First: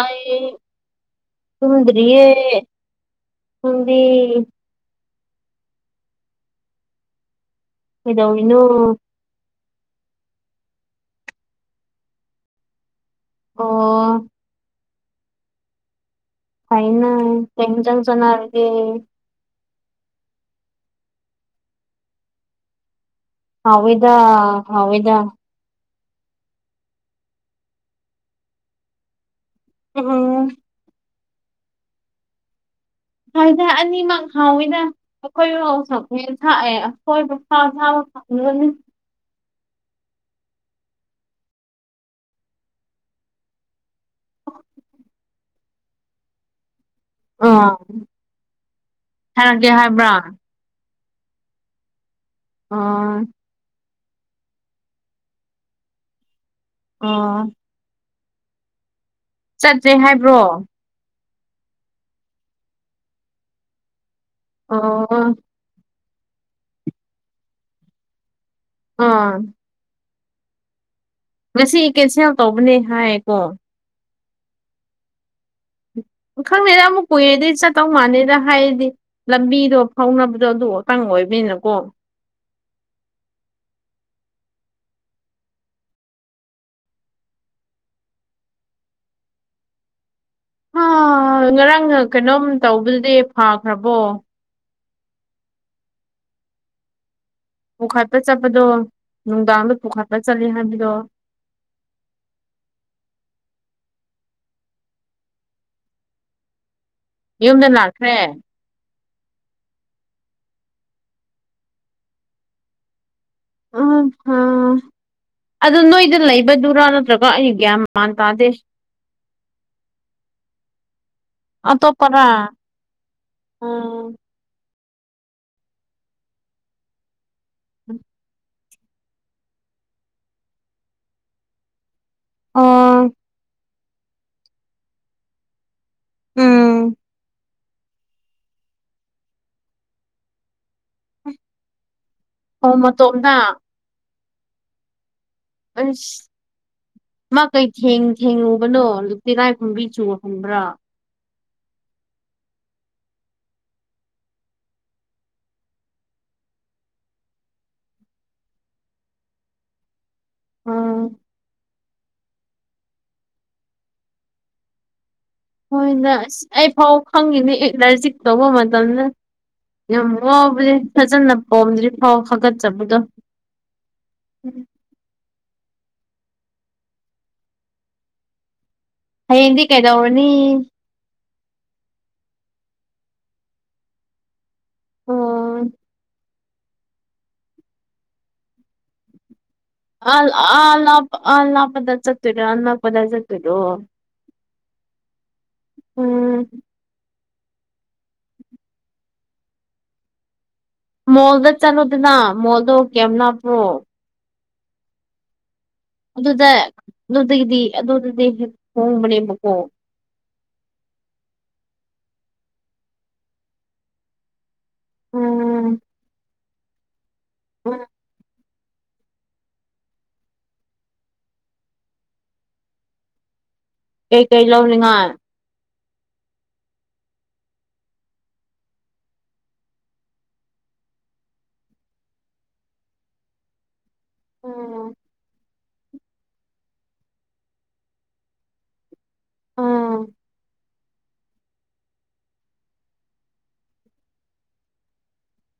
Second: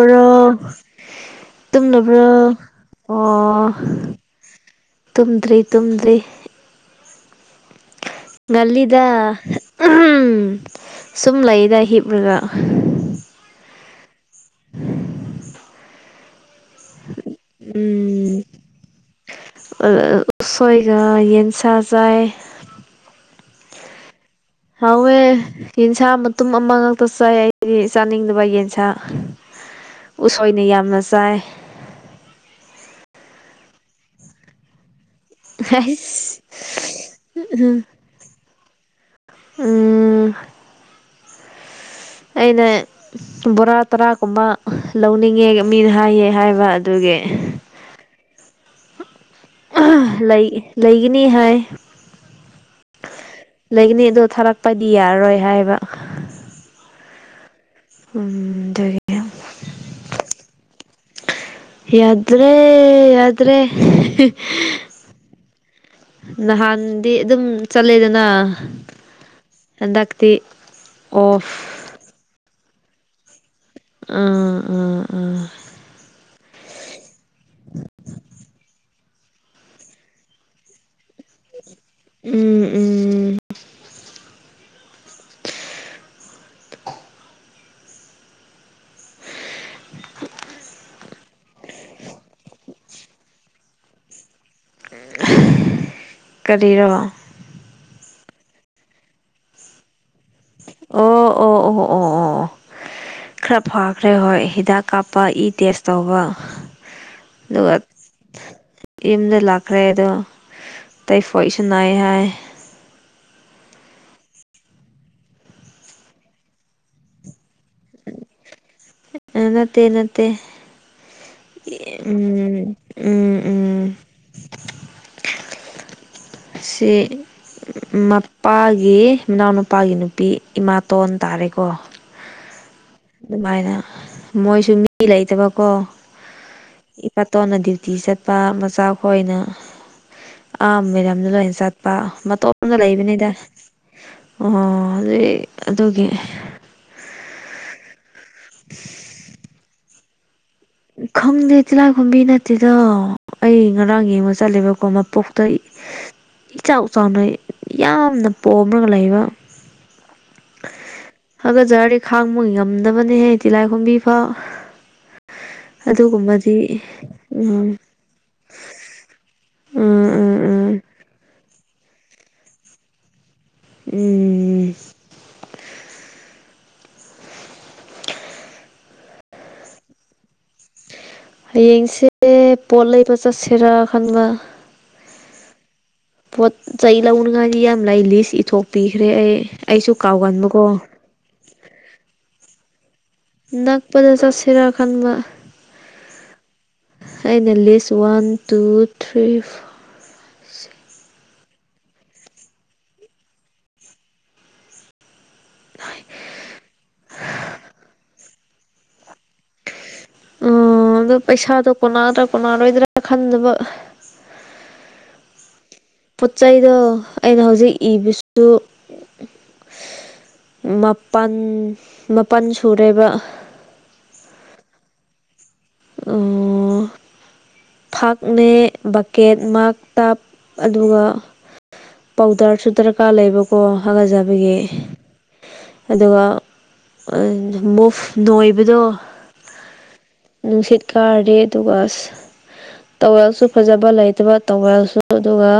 ꯑꯩ ꯇꯨꯝꯗ꯭ꯔꯤꯌꯦ ꯇꯨꯝꯂꯕ꯭ꯔꯣ ꯑꯣ ꯅꯪꯗꯤ ꯇꯨꯝꯗ꯭ꯔꯤ ꯇꯨꯝꯗ꯭ꯔꯤ ꯀꯩꯗꯧꯔꯤꯅꯣ ꯉꯜꯂꯤꯗ ꯁꯨꯝ ꯂꯩꯗ ꯍꯤꯞꯔꯒ ꯑꯣ [unintelligible] ꯐꯩꯅ ꯀꯩ ꯏꯟꯖꯥꯡ ꯆꯥꯅꯔꯒꯦ ꯑ ꯑ ꯎꯁꯣꯏꯒ ꯌꯦꯟꯁꯥꯥ ꯆꯥꯏꯌꯦ ꯍꯥꯎꯋꯤꯗ ꯍꯥꯎꯋꯦ ꯌꯦꯟꯁꯥ ꯃꯇꯨꯝ ꯑꯃ ꯉꯛꯇ ꯆꯥꯏ ꯑꯩꯗꯤ ꯆꯥꯅꯤꯡꯗꯕ ꯌꯦꯟꯁꯥ ꯎꯝ ꯎꯁꯣꯏꯅ ꯌꯥꯝꯅ ꯆꯥꯏ ꯁꯥꯏꯗ ꯑꯅꯤꯃꯛ ꯍꯥꯎꯋꯤꯗ ꯑꯩꯈꯣꯏꯕꯨ ꯎꯁꯣꯞꯅꯦ ꯊꯥꯛꯑꯦ ꯑꯈꯣꯏ ꯕꯕꯥ ꯁꯥꯎ ꯍ ꯅꯨꯉꯥꯏꯅꯤ ꯎꯝ ꯑꯩꯅ ꯕꯣꯔꯥ ꯇꯔꯥꯀꯨꯝꯕ ꯂꯧꯅꯤꯡꯉꯦ ꯃꯤꯗ ꯍꯥꯏꯌꯦ ꯍꯥꯏꯕ ꯑꯗꯨꯒꯤ ꯑꯥ ꯊꯥꯔꯛꯀꯦ ꯍꯥꯏꯕ꯭ꯔꯥ ꯂꯩ ꯂꯩꯒꯤꯅꯤ ꯍꯥꯏ ꯑ ꯂꯩꯒꯅꯤ ꯑꯗꯣ ꯊꯥꯔꯛꯄꯗꯤ ꯌꯥꯔꯔꯣꯏ ꯍꯥꯏꯕ ꯑ ꯎꯝ ꯗꯨꯏ ꯆꯠꯇ꯭ꯔꯦ ꯍꯥꯏꯕ꯭ꯔꯣ ꯌꯥꯗ꯭ꯔꯦ ꯌꯥꯗ꯭ꯔꯦ ꯑꯣ ꯑꯣ ꯑꯣ ꯑꯣ ꯅꯍꯥꯟꯗꯤ ꯑꯗꯨꯝ ꯆꯠꯂꯦꯗꯅ ꯑꯥ ꯍꯟꯗꯛꯇꯤ ꯑꯣꯐ ꯉꯁꯤ ꯀꯦꯟꯁꯦꯜ ꯇꯧꯕꯅꯦ ꯍꯥꯏꯌꯦꯀꯣ ꯑꯥ ꯑ ꯑ ꯑ ꯈꯪꯗꯦꯗ ꯑꯃꯨꯛ ꯀꯨꯏꯔꯦꯗꯤ ꯆꯠꯇꯧ ꯃꯥꯥꯟꯗꯦꯗ ꯍꯥꯏꯌꯦꯗꯤ ꯂꯝꯕꯤꯗꯣ ꯐꯥꯎꯅꯕꯗꯣ ꯑꯗꯨ ꯋꯣꯇꯪ ꯑꯣꯏꯕꯅꯤꯅꯀꯣ ꯎꯝ ꯎꯝ [unintelligible] ꯉꯔꯥꯡꯅ ꯀꯩꯅꯣꯝ ꯇꯧꯕꯗꯨꯗꯤ ꯐꯈ꯭ꯔꯕꯣ ꯑꯦ ꯀꯔꯤꯔꯣ ꯄꯨꯈꯠꯄ ꯆꯠꯄꯗꯣ ꯅꯨꯡꯗꯥꯡꯗ ꯄꯨꯈꯠ ꯄ ꯆꯠꯂꯦ ꯍꯥꯏ ꯑꯣ ꯑꯣ ꯑꯣ ꯑꯣ ꯑꯣ ꯈꯔ ꯐꯥꯈ꯭ꯔꯦ ꯍꯣꯏ ꯍꯤꯗꯥꯛ ꯀꯥꯞꯄ ꯏ ꯇꯦꯁ ꯇꯧꯕ ꯌꯨꯝꯗ ꯑꯗꯨꯒ ꯂꯥꯛꯈ꯭ꯔꯦ ꯌꯨꯝꯗ ꯂꯥꯛꯈ꯭ꯔꯦ ꯑꯗꯣ ꯇꯩꯐꯣꯏꯁꯨ ꯅꯥꯏ ꯍꯥꯏ ꯑꯠꯁꯥ ꯑꯗꯨ ꯅꯣꯏꯗ ꯂꯩꯕꯗꯨꯔꯥ ꯅꯠꯇ꯭ꯔꯒ ꯑꯩ ꯒ꯭ꯌꯥꯝ ꯅꯠꯇꯦ ꯅꯠꯇꯦ ꯑꯇꯣꯞꯄꯔꯥ ꯎꯝ ꯎꯝ ꯎꯝ ꯑꯁꯤ ꯃꯄꯥꯒꯤ ꯃꯅꯥꯎꯅꯄꯥꯒꯤ ꯅꯨꯄꯤ ꯏꯃꯥꯇꯣꯟ ꯇꯥꯔꯦꯀꯣ ꯑꯣ ꯑꯗꯨꯃꯥꯏꯅ ꯃꯣꯏꯁꯨ ꯃꯤ ꯂꯩꯇꯕꯀꯣ ꯎꯝ ꯏꯄꯥꯇꯣꯟꯅ ꯗ꯭ꯌꯨꯇꯤ ꯆꯠ ꯄꯥ ꯃꯆꯥ ꯈꯣꯏꯅ ꯑꯝꯃꯦꯗꯥ ꯗ ꯂꯣꯏ ꯆꯠꯄ ꯑꯣ ꯃꯇꯣꯝꯗ ꯃꯇꯣꯝꯗ ꯂꯩꯕꯅꯤꯗ ꯑꯣ ꯑꯗꯨꯏ ꯑꯗꯨꯒꯤ ꯑꯁ ꯃꯥ ꯀꯩ ꯊꯦꯡ ꯊꯦꯡꯉꯨꯕꯅꯣ ꯇꯤꯔꯥꯏ ꯐꯨꯝꯕꯤ ꯆꯨ ꯍꯪꯕ꯭ꯔꯥ ꯈꯪꯗꯦ ꯇꯤꯜꯂꯥꯏꯈꯨꯝꯕꯤ ꯅꯠꯇꯦꯗꯣ ꯑꯩ ꯉꯔꯥꯡ ꯌꯦꯡꯕ ꯆꯠꯂꯦꯕꯀꯣ ꯃꯄꯣꯛꯇꯩ ꯏꯆꯥꯎ ꯆꯥꯎꯅ ꯌꯥꯝꯅ ꯄꯣꯝꯃꯔꯒ ꯂꯩꯕ ꯎꯝ ꯍꯥꯒꯠꯆꯔꯗꯤ ꯈꯥꯡꯕ ꯉꯝꯗꯕꯅꯦꯍꯦ ꯇꯤꯜꯂꯥꯏꯈꯣꯝꯕꯤ ꯐꯥꯎ ꯍꯣꯏꯅ ꯑꯁ ꯑꯗꯨꯒꯨꯝꯕꯗꯤ ꯑꯩ ꯐꯥꯎ ꯈꯪꯉꯤꯅꯦ ꯎꯝ ꯑꯦꯂꯔꯖꯤꯛ ꯇꯧꯕ ꯃꯇꯝꯗ ꯎꯝ ꯌꯥꯝ ꯎꯝ ꯎꯝ ꯋꯥꯕꯅꯦ ꯐꯖꯅ ꯄꯣꯝꯗ꯭ꯔꯤ ꯐꯥꯎ ꯍꯥꯒꯠꯆꯕꯗꯣ ꯎꯝ ꯍꯌꯦꯡꯗꯤ ꯀꯩꯗꯧꯔꯅꯤ ꯍꯌꯦꯡꯁꯦ ꯄꯣꯠ ꯂꯩꯕ ꯆꯠꯁꯤꯔꯥ ꯈꯟꯕ ꯑꯣ ꯄꯣꯠ ꯆꯩ ꯂꯧꯅꯉꯥꯏꯗꯤ ꯌꯥꯝ ꯂꯩ ꯂꯤꯁ ꯏꯊꯣꯛꯄꯤꯈ꯭ꯔꯦ ꯑꯩ ꯑꯩꯁꯨ ꯑꯜ ꯀꯥꯎꯒꯟꯕꯀꯣ ꯑ ꯂꯞ ꯑꯜ ꯂꯥꯞꯄꯗ ꯆꯠꯇꯣꯏꯔ ꯅꯛꯄꯗꯤ ꯆꯠ ꯅꯥꯛꯄꯗ ꯆꯠꯁꯤꯔꯥ ꯈꯥꯟꯕ ꯎꯝ ꯑꯩꯅ ꯂꯤꯁ ꯋꯥꯟ ꯇꯨ ꯊ꯭ꯔꯤ ꯐꯣ ꯃꯣꯜꯗ ꯆꯠꯂꯨꯗꯅ ꯃꯣꯜꯗꯣ ꯀꯌꯥꯝ ꯅꯞꯄ꯭ꯔꯣ ꯑꯗꯨꯗ ꯑꯗꯨꯗꯒꯤꯗꯤ ꯑꯗꯨꯗꯗꯤ ꯍꯦꯛ ꯍꯣꯡꯕꯅꯦꯕꯀꯣ ꯑꯣ ꯑꯗꯨ ꯄꯩꯁꯥꯗꯣ ꯀꯣꯟꯅꯗ꯭ꯔꯥ ꯀꯣꯟꯅꯔꯣꯏꯗ꯭ꯔꯥ ꯈꯟꯗꯕ ꯎꯝ ꯄꯣꯠ ꯆꯩꯗꯣ ꯑꯩꯅ ꯍꯧꯖꯤꯛ ꯏꯕꯁꯨ ꯃꯥꯄꯜ ꯃꯥꯄꯜ ꯁꯨꯔꯦꯕ ꯀꯩꯀꯩ ꯂꯧꯅꯤꯡꯉꯥꯏ ꯑ ꯐꯛꯅꯦ ꯕꯛꯀꯦꯠ ꯃꯥꯛ ꯇꯞ ꯑꯗꯨꯒ ꯄꯥꯎꯗꯔꯁꯨ ꯗꯔꯀꯥꯔ ꯂꯩꯕꯀꯣ ꯍꯒꯠꯖꯕꯒꯤ ꯑꯗꯨꯒ ꯃꯨꯐ ꯅꯣꯏꯕꯗꯣ ꯑꯥ ꯅꯨꯡꯁꯤꯠ ꯀꯥꯔꯗꯤ ꯑꯗꯨꯒ ꯑꯁ ꯇꯋꯦꯜꯁꯨ ꯐꯖꯕ ꯂꯩꯇꯕ ꯇꯧꯋꯦꯜꯁꯨ ꯑꯗꯨꯒ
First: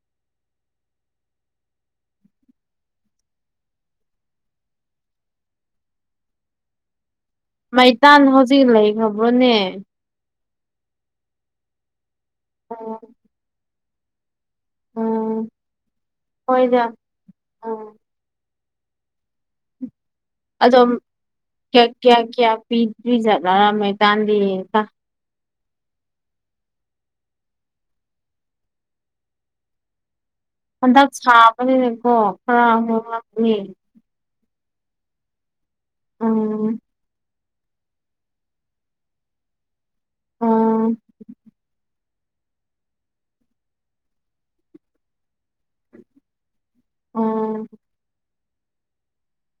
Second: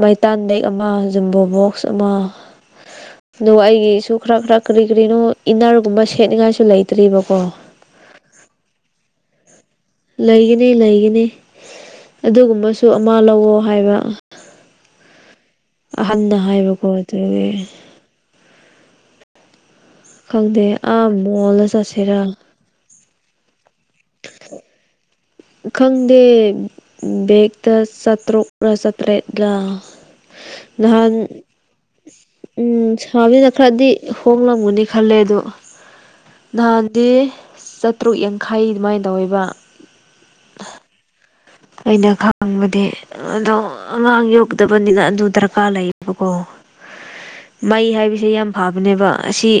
ꯃꯩꯇꯥꯟ ꯕꯦꯛ ꯑꯃ ꯖꯝꯕꯣ ꯕꯣꯛꯁ ꯑꯃ ꯑꯗꯨꯒ ꯑꯩꯒꯤꯁꯨ ꯈꯔ ꯈꯔ ꯀꯔꯤ ꯀꯔꯤꯅꯣ ꯏꯟꯅꯔꯒꯨꯝꯕ ꯁꯦꯠꯅꯤꯡꯉꯥꯏꯁꯨ ꯂꯩꯇ꯭ꯔꯤꯕꯀꯣ ꯃꯩꯇꯥꯟ ꯍꯧꯖꯤꯛ ꯂꯩꯈ꯭ꯔꯕ꯭ꯔꯣꯅꯦ ꯂꯩꯒꯅꯤ ꯂꯩꯒꯅꯤ ꯑꯗꯨꯒꯨꯝꯕꯁꯨ ꯑꯃ ꯂꯧꯋꯣ ꯍꯥꯏꯕ ꯎꯝ ꯑꯍꯟꯅ ꯍꯥꯏꯕꯀꯣ ꯍꯣꯏꯗ ꯑꯗꯨꯒꯤ ꯎꯝ ꯈꯪꯗꯦ ꯑꯗꯣꯝ ꯑꯥ ꯃꯣꯜꯗ ꯀꯌꯥ ꯀꯌꯥ ꯆꯠꯁꯤꯔꯥ ꯀꯌꯥ ꯄꯤ ꯄ꯭ꯔꯤꯖꯠꯕꯔ ꯃꯩꯇꯥꯟꯗꯤ ꯈꯪꯗꯦ ꯕꯦꯛꯇ ꯆꯥꯇ꯭ꯔꯨꯛꯔ ꯆꯥꯇ꯭ꯔꯦꯠꯂꯥ ꯍꯟꯗꯛ ꯁꯥꯕꯅꯤꯅꯀꯣ ꯈꯔ ꯎꯝ ꯑꯃꯨꯛ ꯁꯥꯕꯅꯤꯅ ꯍꯥꯞꯄꯅꯤ ꯈꯔꯗꯤ ꯍꯣꯡꯂꯝꯒꯅꯤ ꯈꯜꯂꯦ ꯑꯗꯣ ꯎꯝ ꯅꯍꯥꯟꯗꯤ ꯆꯠ ꯇꯔꯨꯛ ꯌꯥꯡꯈꯩ ꯑꯗꯨꯃꯥꯏꯅ ꯇꯧꯋꯦꯕ ꯑꯣ ꯑꯩꯅ ꯈꯥꯡꯕꯗꯤ ꯑꯗꯣ ꯑꯉꯥꯡ ꯌꯧꯗꯕꯅꯤꯅ ꯑꯗꯨ ꯗꯔ ꯀꯥꯔ ꯂꯩꯌꯦꯕꯀꯣ ꯎꯝ ꯃꯩ ꯍꯥꯏꯕꯁꯦ ꯌꯥꯝ ꯐꯕꯅꯦꯕ ꯑꯁꯤ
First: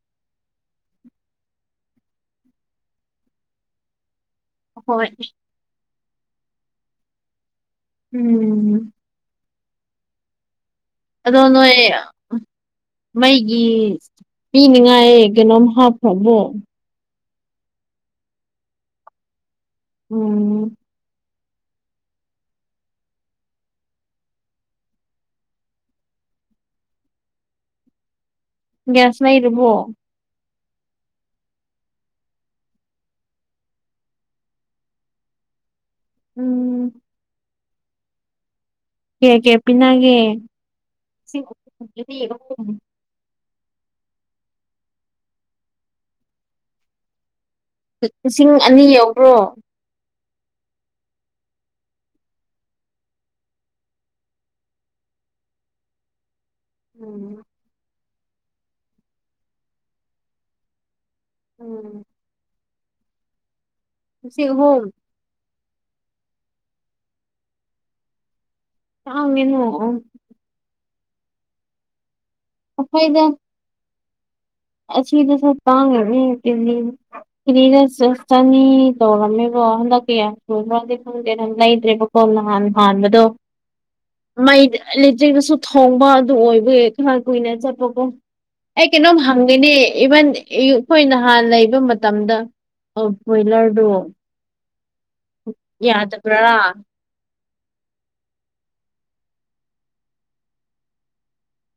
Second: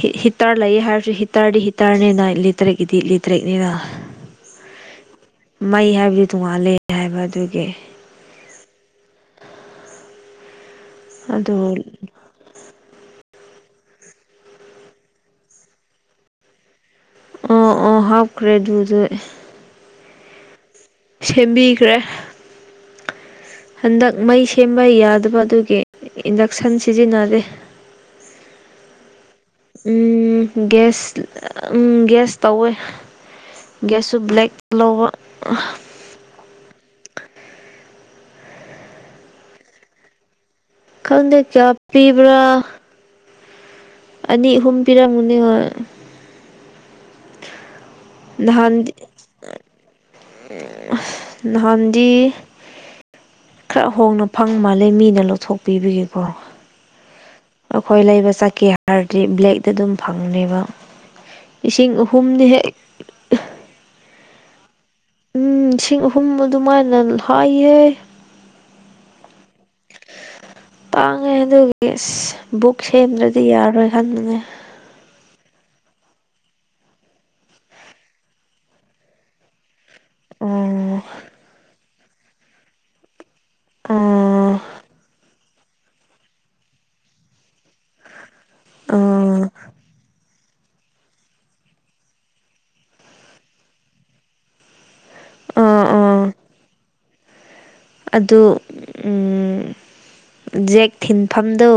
ꯍꯤ ꯍꯤꯇꯔ ꯂꯩꯌꯦ ꯍꯥꯏꯔꯁꯨ ꯍꯤꯇꯔꯗꯤ ꯍꯤꯇꯔꯅꯤꯅ ꯏꯂꯦꯇ꯭ꯔꯤꯛꯀꯤꯗꯤ ꯏꯂꯦꯇꯔꯤꯛꯅꯤꯅ ꯍꯣꯏ ꯃꯩ ꯍꯥꯏꯕꯗꯤ ꯇꯣꯡꯉꯥꯟꯂꯦ ꯍꯥꯏꯕ ꯑꯗꯨꯒꯤ ꯎꯝ ꯑꯗꯣ ꯑꯗꯨ ꯅꯣꯏ ꯃꯩꯒꯤ ꯄꯤꯅꯤꯡꯉꯥꯏ ꯀꯩꯅꯣꯝ ꯍꯥꯞꯈ꯭ꯔꯕꯣ ꯑꯣ ꯑꯣ ꯍꯥꯞꯈ꯭ꯔꯦ ꯑꯗꯨꯗꯩ ꯎꯝ ꯁꯦꯝꯕꯤꯈ꯭ꯔꯦ ꯍꯟꯗꯛ ꯃꯩ ꯁꯦꯝꯕ ꯌꯥꯗꯕ ꯑꯗꯨꯒꯤ ꯏꯟꯗꯛꯁꯟ ꯁꯤꯖꯤꯟꯅꯔꯦ ꯒ꯭ꯌꯥꯁ ꯂꯩꯔꯕꯣ ꯎꯝ ꯒ꯭ꯌꯥꯁ ꯎꯝ ꯒ꯭ꯌꯥꯁ ꯇꯧꯋꯦ ꯒꯌ꯭ꯥꯁ ꯁꯨ ꯕꯂꯦꯛ ꯂꯧꯕ ꯎꯝ ꯀꯌꯥ ꯀꯌꯥ ꯄꯤꯅꯒꯦ ꯈꯪꯗꯦ ꯂꯤꯁꯤꯡ ꯀꯌꯥ ꯄꯤꯕ꯭ꯔꯥ ꯑꯍꯨꯝ ꯑꯅꯤ ꯑꯍꯨꯝ ꯄꯤꯔꯝꯃꯅꯤ ꯍꯣꯏ [unintelligible] ꯑꯅꯤ ꯅꯍꯥꯟꯗꯤ ꯌꯧꯕ꯭ꯔꯣ ꯑꯁ ꯅꯍꯥꯟꯗꯤ ꯈꯔ ꯍꯣꯡꯅ ꯐꯪ ꯃꯥꯜꯂꯦ ꯃꯤꯅ ꯂꯧꯊꯣꯛꯄꯤꯕꯒꯤꯀꯣ ꯎꯝ ꯑꯈꯣꯏ ꯂꯩꯕ ꯆꯠꯀꯦ ꯍꯥꯏꯔꯗꯤ ꯕ꯭ꯂꯦꯛꯇ ꯑꯗꯨꯝ ꯐꯪꯕꯅꯦꯕ ꯏꯁꯤꯡ ꯑ ꯎꯝ ꯍꯨꯝꯅꯤ ꯍꯦꯛ ꯂꯤꯁꯤꯡ ꯑꯍꯨꯝ ꯎꯝ ꯂꯤꯁꯤꯡ ꯑꯍꯨꯝ ꯑꯗꯨꯃꯥꯏꯅ ꯍꯥꯏꯌꯦ ꯇꯥꯡꯉꯦꯅꯣ ꯑꯣ ꯇꯥꯡꯉꯦ ꯑꯗꯨꯒꯤ ꯑꯁ ꯕꯨꯛ ꯑꯩꯈꯣꯏꯗ ꯁꯦꯝꯗ꯭ꯔꯗꯤ ꯌꯥꯔꯣꯏ ꯈꯟꯕꯅꯦ ꯑꯁꯤꯗꯁꯨ ꯇꯥꯡꯉꯔꯤ ꯇꯦꯅꯤꯅ ꯀꯔꯤꯔ ꯆꯁ ꯆꯅꯤ ꯇꯧꯔꯝꯃꯦꯕꯣ ꯍꯟꯗꯛ [unintelligible] ꯎꯝ ꯈꯪꯗꯦ ꯑꯗꯨꯝ ꯂꯩꯇ꯭ꯔꯦꯕꯀꯣ ꯅꯍꯥꯟ ꯍꯥꯟꯕꯗꯣ ꯎꯝ ꯃꯩ ꯏꯂꯤꯇ꯭ꯔꯤꯗꯁꯨ ꯊꯣꯡꯕ ꯑꯗꯨ ꯑꯣꯏꯕꯒꯤ ꯈꯔ ꯀꯨꯏꯅ ꯆꯠ ꯄꯀꯣ ꯑꯩ ꯀꯩꯅꯣꯝ ꯎꯝ ꯏꯕꯟ ꯑꯩꯈꯣꯏ ꯅꯍꯥꯟ ꯂꯩꯕ ꯃꯇꯝꯗ ꯑ ꯕꯣꯏꯂꯔꯗꯣ ꯑꯥ ꯑꯥ ꯌꯥꯗꯕ꯭ꯔꯥ ꯑꯗꯨ ꯎꯝ ꯖꯦꯛ ꯊꯤꯟꯐꯝꯗꯣ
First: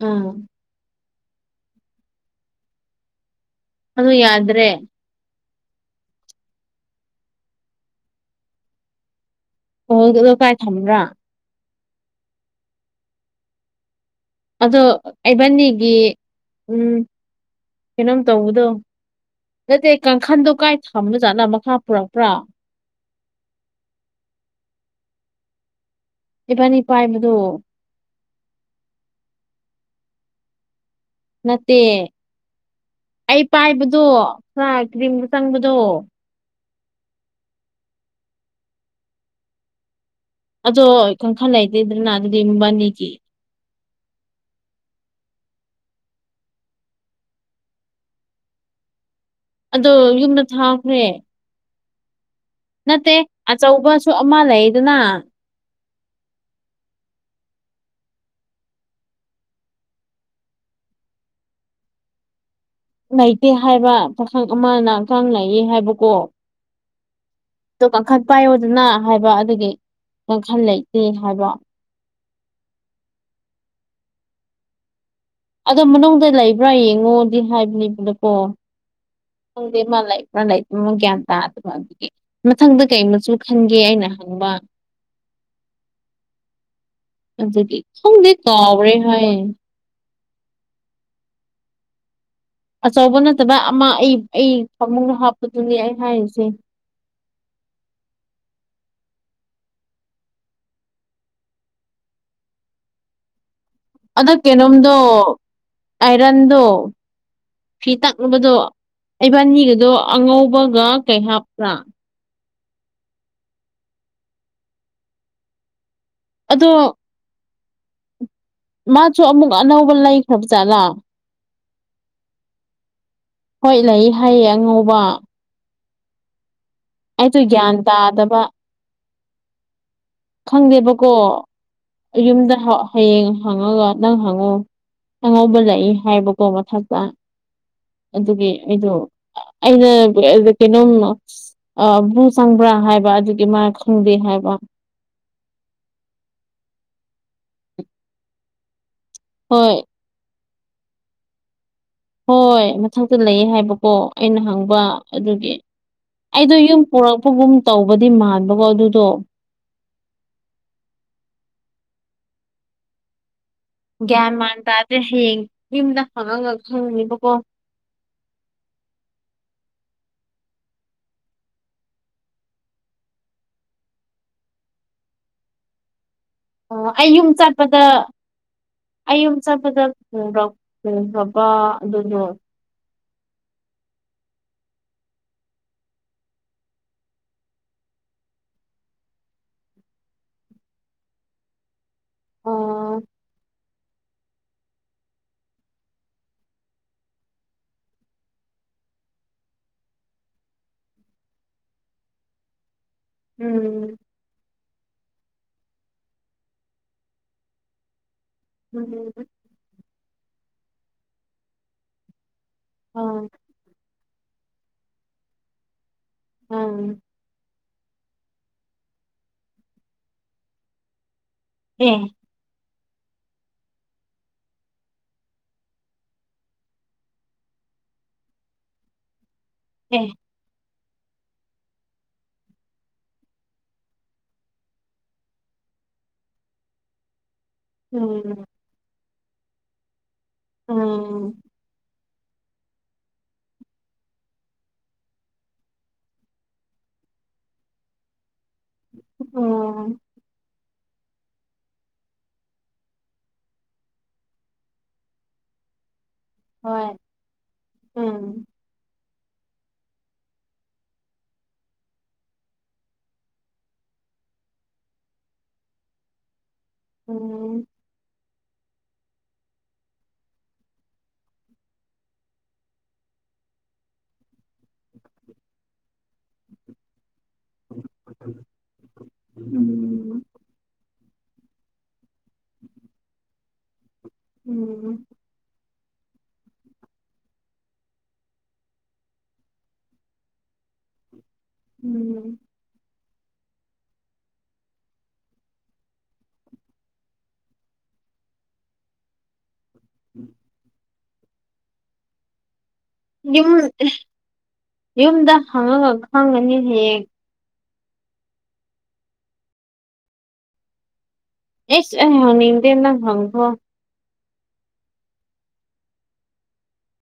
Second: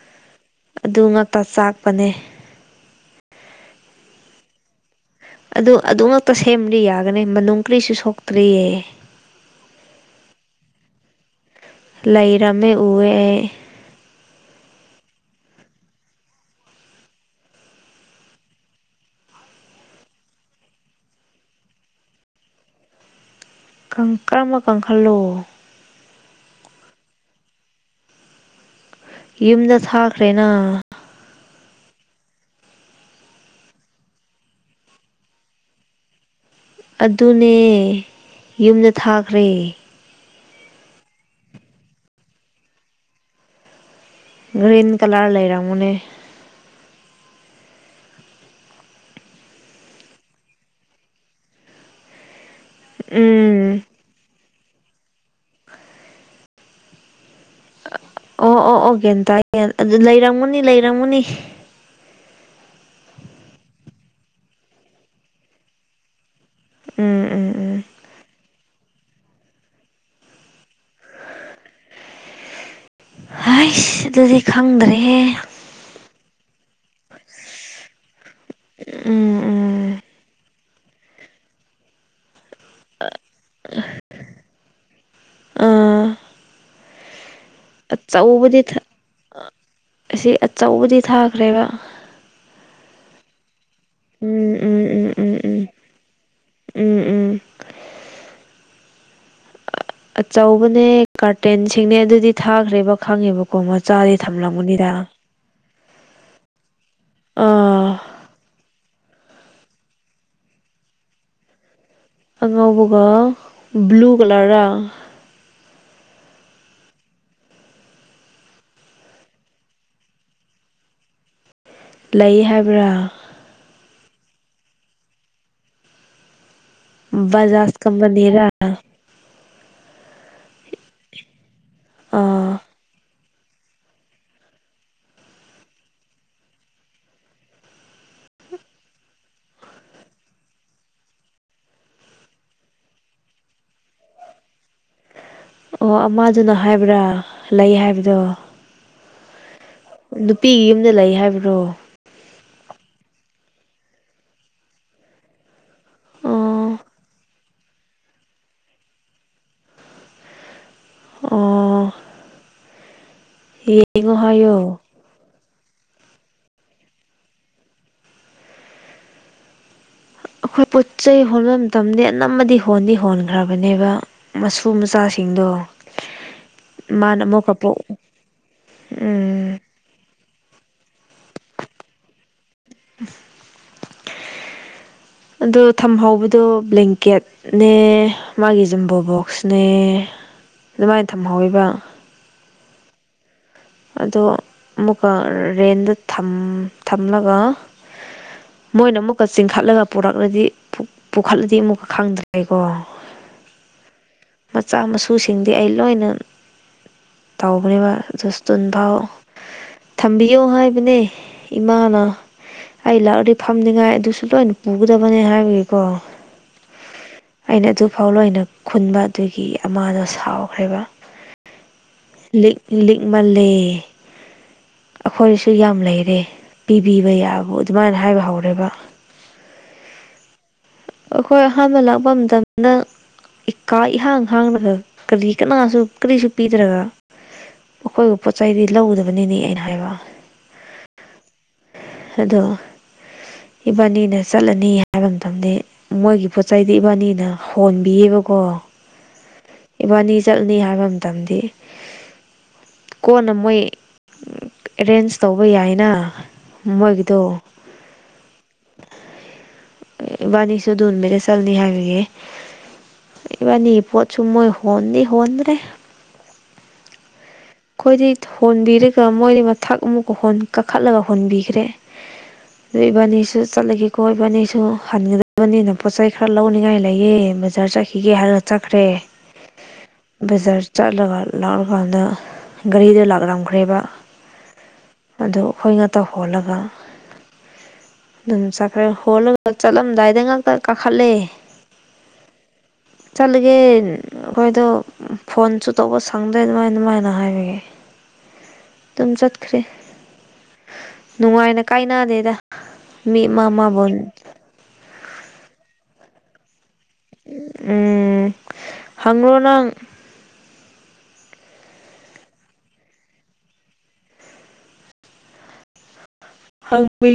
ꯎꯝ ꯑꯗꯨ ꯉꯥꯛꯇ ꯆꯥꯛꯄꯅꯦ ꯑꯗꯨ ꯌꯥꯗ꯭ꯔꯦ ꯑꯗꯨ ꯑꯗꯨꯉꯛꯇ ꯁꯦꯝꯕꯗꯤ ꯌꯥꯒꯅꯤ ꯃꯅꯨꯡ ꯀꯔꯤꯁꯨ ꯁꯣꯛꯇ꯭ꯔꯤꯌꯦ ꯑꯣꯍꯣꯜ ꯗꯨꯂꯣ ꯀꯥꯏ ꯊꯝꯕ꯭ꯔ ꯂꯩꯔꯝꯃꯦ ꯎꯋꯦ ꯑꯩ ꯑꯗꯣ ꯑꯩꯕꯥꯟꯅꯤꯒꯤ ꯎꯝ ꯀꯩꯅꯣꯝ ꯇꯧꯕꯗꯣ ꯅꯠꯇꯦ ꯀꯥꯡꯈꯥꯟꯗꯣ ꯀꯥꯏ ꯊꯝꯕꯖꯥꯠꯂ ꯃꯈꯥ ꯄꯨꯔꯛꯄ꯭ꯔꯥ ꯈꯪ ꯀꯔꯃ ꯀꯥꯡꯈꯜꯂꯣ ꯏꯕꯥꯅꯤ ꯄꯥꯏꯕꯗꯣ ꯌꯨꯝꯗ ꯊꯥꯈ꯭ꯔꯦꯅ ꯅꯠꯇꯦ ꯑꯩ ꯄꯥꯏꯕꯗꯣ ꯈꯔ ꯀ꯭ꯔꯤꯝꯒ ꯆꯪꯕꯗꯣ ꯑꯗꯨꯅꯦ ꯌꯨꯝꯗ ꯊꯥꯈ꯭ꯔꯦ ꯑꯗꯣ ꯀꯪꯈꯜ ꯂꯩꯇ꯭ꯔꯦꯗꯅ ꯑꯗꯨꯗꯤ ꯃꯕꯥꯅꯤꯒꯤ ꯒ꯭ꯔꯤꯟ ꯀꯂꯔ ꯂꯩꯔꯝꯒꯅꯤ ꯑꯗꯣ ꯌꯨꯝꯗ ꯊꯥꯈ꯭ꯔꯦ ꯅꯠꯇꯦ ꯎꯝ ꯑꯆꯧꯕꯁꯨ ꯑꯃ ꯂꯩꯌꯦꯗꯅ [unintelligible] ꯑꯣ ꯑꯣ ꯑꯣ ꯒꯌ꯭ꯟ ꯇꯥꯏ ꯌꯥꯟ ꯑꯗꯨ ꯂꯩꯔꯝꯃꯅꯤ ꯂꯩꯔꯝꯃꯅꯤ ꯂꯩꯇꯦ ꯍꯥꯏꯕ ꯄꯥꯈꯪ ꯑꯃꯅ ꯀꯥꯡ ꯂꯩꯌꯦ ꯍꯥꯏꯕꯀꯣ ꯎꯝ ꯎꯝ ꯎꯝ ꯇꯣ ꯀꯥꯡꯈꯟ ꯄꯥꯏꯌꯣꯗꯅ ꯍꯥꯏꯕ ꯑꯗꯨꯒꯤ ꯀꯥꯡꯈꯟ ꯂꯩꯇꯦ ꯍꯥꯏꯕ ꯍꯥꯏꯁ ꯑꯗꯨꯗꯤ ꯈꯪꯗ꯭ꯔꯦꯍꯦ ꯑꯗꯣ ꯃꯅꯨꯡꯗ ꯂꯩꯕ꯭ꯔꯥ ꯌꯦꯡꯉꯣꯗꯤ ꯍꯥꯏꯕꯅꯦꯕꯅꯀꯣ ꯎꯝ ꯈꯪꯗꯦ ꯎꯝ ꯃꯥ ꯂꯩꯕ꯭ꯔ ꯂꯩꯇꯕ꯭ꯔ ꯒꯌꯥꯟ ꯇꯥꯗꯕ ꯑꯗꯨꯒꯤ ꯃꯊꯪꯗ ꯀꯩ ꯃꯆꯨ ꯈꯟꯒꯦ ꯑꯩꯅ ꯍꯪꯕ ꯑꯥ ꯑꯗꯨꯒꯤ ꯈꯪꯗꯦ ꯑꯆꯧꯕꯗꯤ ꯊꯥ ꯀꯥꯎꯒ꯭ꯔꯦ ꯍꯥꯏꯌꯦ ꯑꯁꯤ ꯑꯆꯧꯕꯗꯤ ꯊꯥꯈ꯭ꯔꯦꯕ ꯑꯆꯧꯕ ꯅꯠꯇꯕ ꯑꯃ ꯑꯩ ꯑꯩ ꯎꯝ ꯎꯝ ꯎꯝ ꯐꯃꯨꯡꯗ ꯎꯝ ꯎꯝ ꯍꯥꯞꯄꯗꯨꯅꯤ ꯑꯩ ꯍꯥꯏꯔꯤꯁꯦ ꯎꯝ ꯎꯝ ꯑꯆꯧꯕꯅꯦ ꯀꯥꯔꯇꯦꯟꯁꯤꯡꯅꯦ ꯑꯗꯨꯗꯤ ꯊꯥꯈ꯭ꯔꯦꯕ ꯈꯪꯉꯦꯕ ꯀꯣ ꯃꯆꯥꯏ ꯑꯗꯣ ꯀꯩꯅꯣꯝꯗꯣ ꯑꯥꯏꯔꯟꯗꯣ ꯐꯤ ꯑꯥ ꯇꯛꯅꯕꯗꯣ ꯏꯕꯥꯅꯤꯒꯤꯗꯣ ꯑꯉꯧꯕꯒ ꯀꯩ ꯍꯥꯞꯄ꯭ꯔꯥ ꯑꯉꯥꯎꯕꯒ ꯕ꯭ꯂꯨ ꯀꯂꯔꯔꯥ ꯑꯗꯣ ꯃꯥꯖꯨ ꯑꯃꯨꯛ ꯑꯅꯧꯕ ꯂꯩꯈ꯭ꯔꯕꯖꯥꯠꯂꯥ ꯂꯩ ꯍꯥꯏꯕ꯭ꯔꯥ ꯍꯣꯏ ꯂꯩ ꯍꯥꯏꯌꯦ ꯑꯉꯧꯕ ꯑꯩꯗꯣ ꯒ꯭ꯌꯥꯟ ꯕꯖꯥꯖ ꯇꯥꯗꯕ ꯀꯝꯄꯅꯤꯔꯥ ꯈꯪꯗꯦꯕꯀꯣ ꯑꯌꯨꯝꯗ ꯑꯥ ꯍ ꯍꯌꯦꯡ ꯍꯪꯉꯒ ꯅꯪ ꯍꯪꯉꯣ ꯑꯉꯧꯕ ꯂꯩꯌꯦ ꯍꯥꯏꯕꯀꯣ ꯃꯊꯛꯇ ꯑꯗꯨꯒꯤ ꯑꯩꯗꯣ ꯑꯩꯅ ꯀꯩꯅꯣꯝꯃ ꯑ ꯕ꯭ꯂꯨ ꯆꯪꯕ꯭ꯔꯥ ꯍꯥꯏꯕ ꯑꯗꯨꯒꯤ ꯃꯥ ꯈꯪꯗꯦ ꯍꯥꯏꯕ ꯑꯣ ꯑꯃꯗꯨꯅ ꯍꯥꯏꯕ꯭ꯔꯥ ꯂꯩ ꯍꯥꯏꯕꯗꯣ ꯍꯣꯏ ꯅꯨꯄꯤꯒꯤ ꯌꯨꯝꯗ ꯂꯩ ꯍꯥꯏꯕ꯭ꯔꯣ ꯍꯣꯏ ꯃꯊꯛꯇ ꯂꯩꯌꯦ ꯍꯥꯏꯕꯀꯣ ꯑꯩꯅ ꯍꯪꯕ ꯑꯗꯨꯒꯤ ꯑꯩꯗꯣ ꯑꯣ ꯌꯨꯝ ꯄꯨꯔꯛꯄꯒꯨꯝ ꯇꯧꯕꯗꯤ ꯃꯥꯟꯕꯀꯣ ꯑꯗꯨꯗꯣ ꯎꯝ [unintelligible] ꯒ꯭ꯌꯥꯟ ꯃꯥꯟ ꯇꯥꯗꯦ ꯍꯌꯦꯡ ꯌꯨꯝꯗ ꯍꯪꯉꯥꯒ ꯈꯪꯅꯤꯕꯀꯣ ꯑꯩꯈꯣꯏ ꯄꯣꯠ ꯆꯩꯩ ꯍꯣꯟꯕ ꯃꯇꯝꯗꯤ ꯑꯅꯝꯕꯗꯤ ꯍꯣꯟꯗꯤ ꯍꯣꯟꯈ꯭ꯔꯕꯅꯦꯕ ꯃꯁꯨ ꯃꯆꯥꯁꯤꯡꯗꯣ ꯑꯣ ꯃꯥꯅ ꯑꯩꯌꯨꯝ ꯑꯃꯨꯛꯀ ꯄꯣꯛ ꯆꯠꯄꯗ ꯑꯩꯌꯨꯝ ꯎꯝ ꯆꯠꯄꯗ ꯍꯣꯡꯈ꯭ꯔꯥ ꯍꯣꯡꯈ꯭ꯔꯕꯥ ꯑꯗꯨꯗꯣ ꯑꯗꯨ ꯊꯝꯍꯧꯕꯗꯣ ꯕ꯭ꯂꯦꯡꯀꯦꯠ ꯅꯦ ꯃꯥꯒꯤ ꯖꯝꯕꯣ ꯕꯣꯛꯁꯅꯦ ꯑꯗꯨꯃꯥꯏꯅ ꯊꯝꯍꯧꯌꯦꯕ ꯑꯣ ꯑꯗꯣ ꯑꯃꯨꯛꯀ ꯔꯦꯟꯗꯥ ꯊꯝ ꯊꯝꯂꯒ ꯃꯣꯏꯅ ꯑꯃꯨꯛꯀ ꯆꯤꯡꯈꯠꯂꯒ ꯄꯨꯔꯛꯂꯗꯤ ꯄꯨꯈꯠꯂꯗꯤ ꯑꯃꯨꯛꯀ ꯈꯪꯗ꯭ꯔꯦꯀꯣ ꯎꯝ ꯃꯆꯥ ꯃꯁꯨꯁꯤꯡꯗꯤ ꯑꯩ ꯂꯣꯏꯅ ꯇꯧꯕꯅꯦꯕ [unintelligible] ꯇꯨꯟ ꯐꯥꯎ ꯎꯝ ꯊꯝꯕꯤꯌꯣ ꯍꯥꯏꯕꯅꯦ ꯏꯃꯥꯅ ꯑꯩ ꯑ ꯂꯥꯛꯑꯗꯤ ꯐꯝꯅꯤꯉꯥꯏ ꯑꯗꯨꯁꯨ ꯂꯣꯏꯅ ꯄꯨꯒꯗꯕꯅꯦ ꯍꯥꯏꯕꯒꯤꯀꯣ ꯑꯝ ꯑꯩꯅ ꯑꯗꯨꯐꯥꯎ ꯂꯣꯏꯅ ꯈꯨꯟꯕ ꯑꯗꯨꯒꯤ ꯑꯃꯥꯗꯣ ꯁꯥꯎꯈ꯭ꯔꯦꯕ ꯑꯦ ꯂꯤꯛ ꯂꯤꯛꯃꯜꯂꯦꯌꯦ ꯑꯩꯈꯣꯏꯁꯨ ꯌꯥꯝ ꯂꯩꯔꯦ ꯄꯤꯕꯤꯕ ꯌꯥꯕꯨ ꯑꯗꯨꯃꯥꯏꯅ ꯍꯥꯏꯕ ꯍꯧꯔꯦꯕ ꯑꯦ ꯑꯩꯈꯣꯏ ꯑꯍꯥꯟꯕ ꯂꯥꯛꯄ ꯃꯇꯝꯗ ꯏꯀꯥ ꯏꯍꯥꯡ ꯍꯥꯡꯂꯒ ꯀ꯭ꯔꯤ ꯀꯅꯥꯁꯨ ꯀ꯭ꯔꯤꯁꯨ ꯄꯤꯗ꯭ꯔꯒ ꯃꯈꯣꯏꯕꯨ ꯄꯣꯠ ꯎꯝ ꯆꯩꯗꯤ ꯂꯧꯗꯕꯅꯤꯅꯦ ꯑꯩꯅ ꯍꯥꯏꯕ ꯎꯝ ꯑꯗꯣ ꯏꯕꯥꯅꯤꯅ ꯆꯠꯂꯅꯤ ꯍꯥꯏꯕ ꯃꯇꯝꯗꯤ ꯃꯣꯏꯒꯤ ꯄꯣꯠ ꯆꯩꯗꯤ ꯏꯕꯥꯅꯤꯅ ꯍꯣꯟꯕꯤꯌꯦꯕꯀꯣ ꯎꯝ ꯏꯕꯥꯅꯤ ꯆꯠꯂꯅꯤ ꯍꯥꯏꯕ ꯃꯇꯝꯗꯤ ꯀꯣꯟꯅ ꯃꯣꯏ ꯑꯦꯔꯦꯟꯖ ꯇꯧꯕ ꯌꯥꯏꯅ ꯍꯣꯏ ꯃꯣꯏꯒꯤꯗꯣ ꯎꯝ ꯏꯕꯥꯅꯤꯁꯨ ꯑꯗꯨ ꯅꯨꯃꯤꯠꯇ ꯆꯪꯅꯤ ꯍꯥꯏꯕꯒꯤꯦ ꯏꯕꯥꯅꯤ ꯄꯣꯠ ꯁꯨꯃꯣꯏ ꯍꯣꯟꯗꯤ ꯍꯣꯟꯗꯔꯦ ꯎꯝ ꯑꯩꯈꯣꯏꯗꯤ ꯊꯣꯟꯕꯤꯔꯒ ꯃꯣꯏꯗꯤ ꯃꯊꯥꯛ ꯑꯃꯨꯛꯀ ꯍꯣꯟ ꯀꯥꯈꯠꯂꯒ ꯍꯣꯟꯕꯤꯈ꯭ꯔꯦ [inaudible] ꯑꯗꯨ ꯏꯕꯥꯅꯤꯁꯨ ꯆꯠꯂꯒꯦꯀꯣ ꯏꯕꯥꯅꯤꯁꯨ ꯍꯟꯒꯗꯕꯅꯤꯅ ꯄꯣꯠ ꯆꯩ ꯈꯔ ꯂꯧꯅꯤꯡꯉꯥꯏ ꯂꯩꯌꯦ ꯕꯖꯥꯔ ꯆꯠꯈꯤꯒꯦ ꯍꯥꯏꯔꯒ ꯆꯠꯈ꯭ꯔꯦ ꯎꯝ ꯕꯖꯥꯔ ꯆꯠꯂꯒ ꯂꯥꯛꯑꯀꯥꯟꯗ ꯒꯥꯔꯤꯗꯨ ꯂꯥꯛꯂꯝꯈ꯭ꯔꯦꯕ ꯎꯝ ꯑꯗꯨꯗ ꯑꯩꯈꯣꯏꯅꯇ ꯍꯣꯜꯂꯒ ꯑꯗꯨꯝ ꯆꯠꯈ꯭ꯔꯦ ꯍꯣꯜꯂꯒ ꯆꯠꯂꯝꯗꯥꯏꯗ ꯉꯥꯛꯇ ꯀꯥꯈꯠꯂꯦ ꯎꯝ ꯆꯠꯂꯤꯒꯦ ꯑꯈꯣꯏꯗꯣ ꯐꯣꯟꯁꯨ ꯇꯧꯕ ꯁꯪꯗ꯭ꯔꯦ ꯅꯣꯏ ꯑꯗꯨꯃꯥꯏꯅ ꯍꯥꯏꯕ ꯒꯤ ꯑꯗꯨꯝ ꯆꯠꯈ꯭ꯔꯦ ꯎꯝ ꯅꯨꯡꯉꯥꯏꯅ ꯀꯥꯏꯅꯗꯦꯗ ꯃꯤ ꯑꯃ ꯌꯨꯝ ꯑꯃꯕꯨ ꯌꯨꯝꯗ ꯍꯪꯉꯒ ꯈꯪꯒꯅꯤ ꯍꯌꯦꯡ ꯎꯝ ꯍꯪꯔꯣ ꯅꯪ ꯑꯦꯁ ꯑꯩ ꯍꯪꯅꯤꯡꯗꯦ ꯅꯪ ꯍꯪꯈ꯭ꯔꯣ ꯍꯪꯕꯒꯤ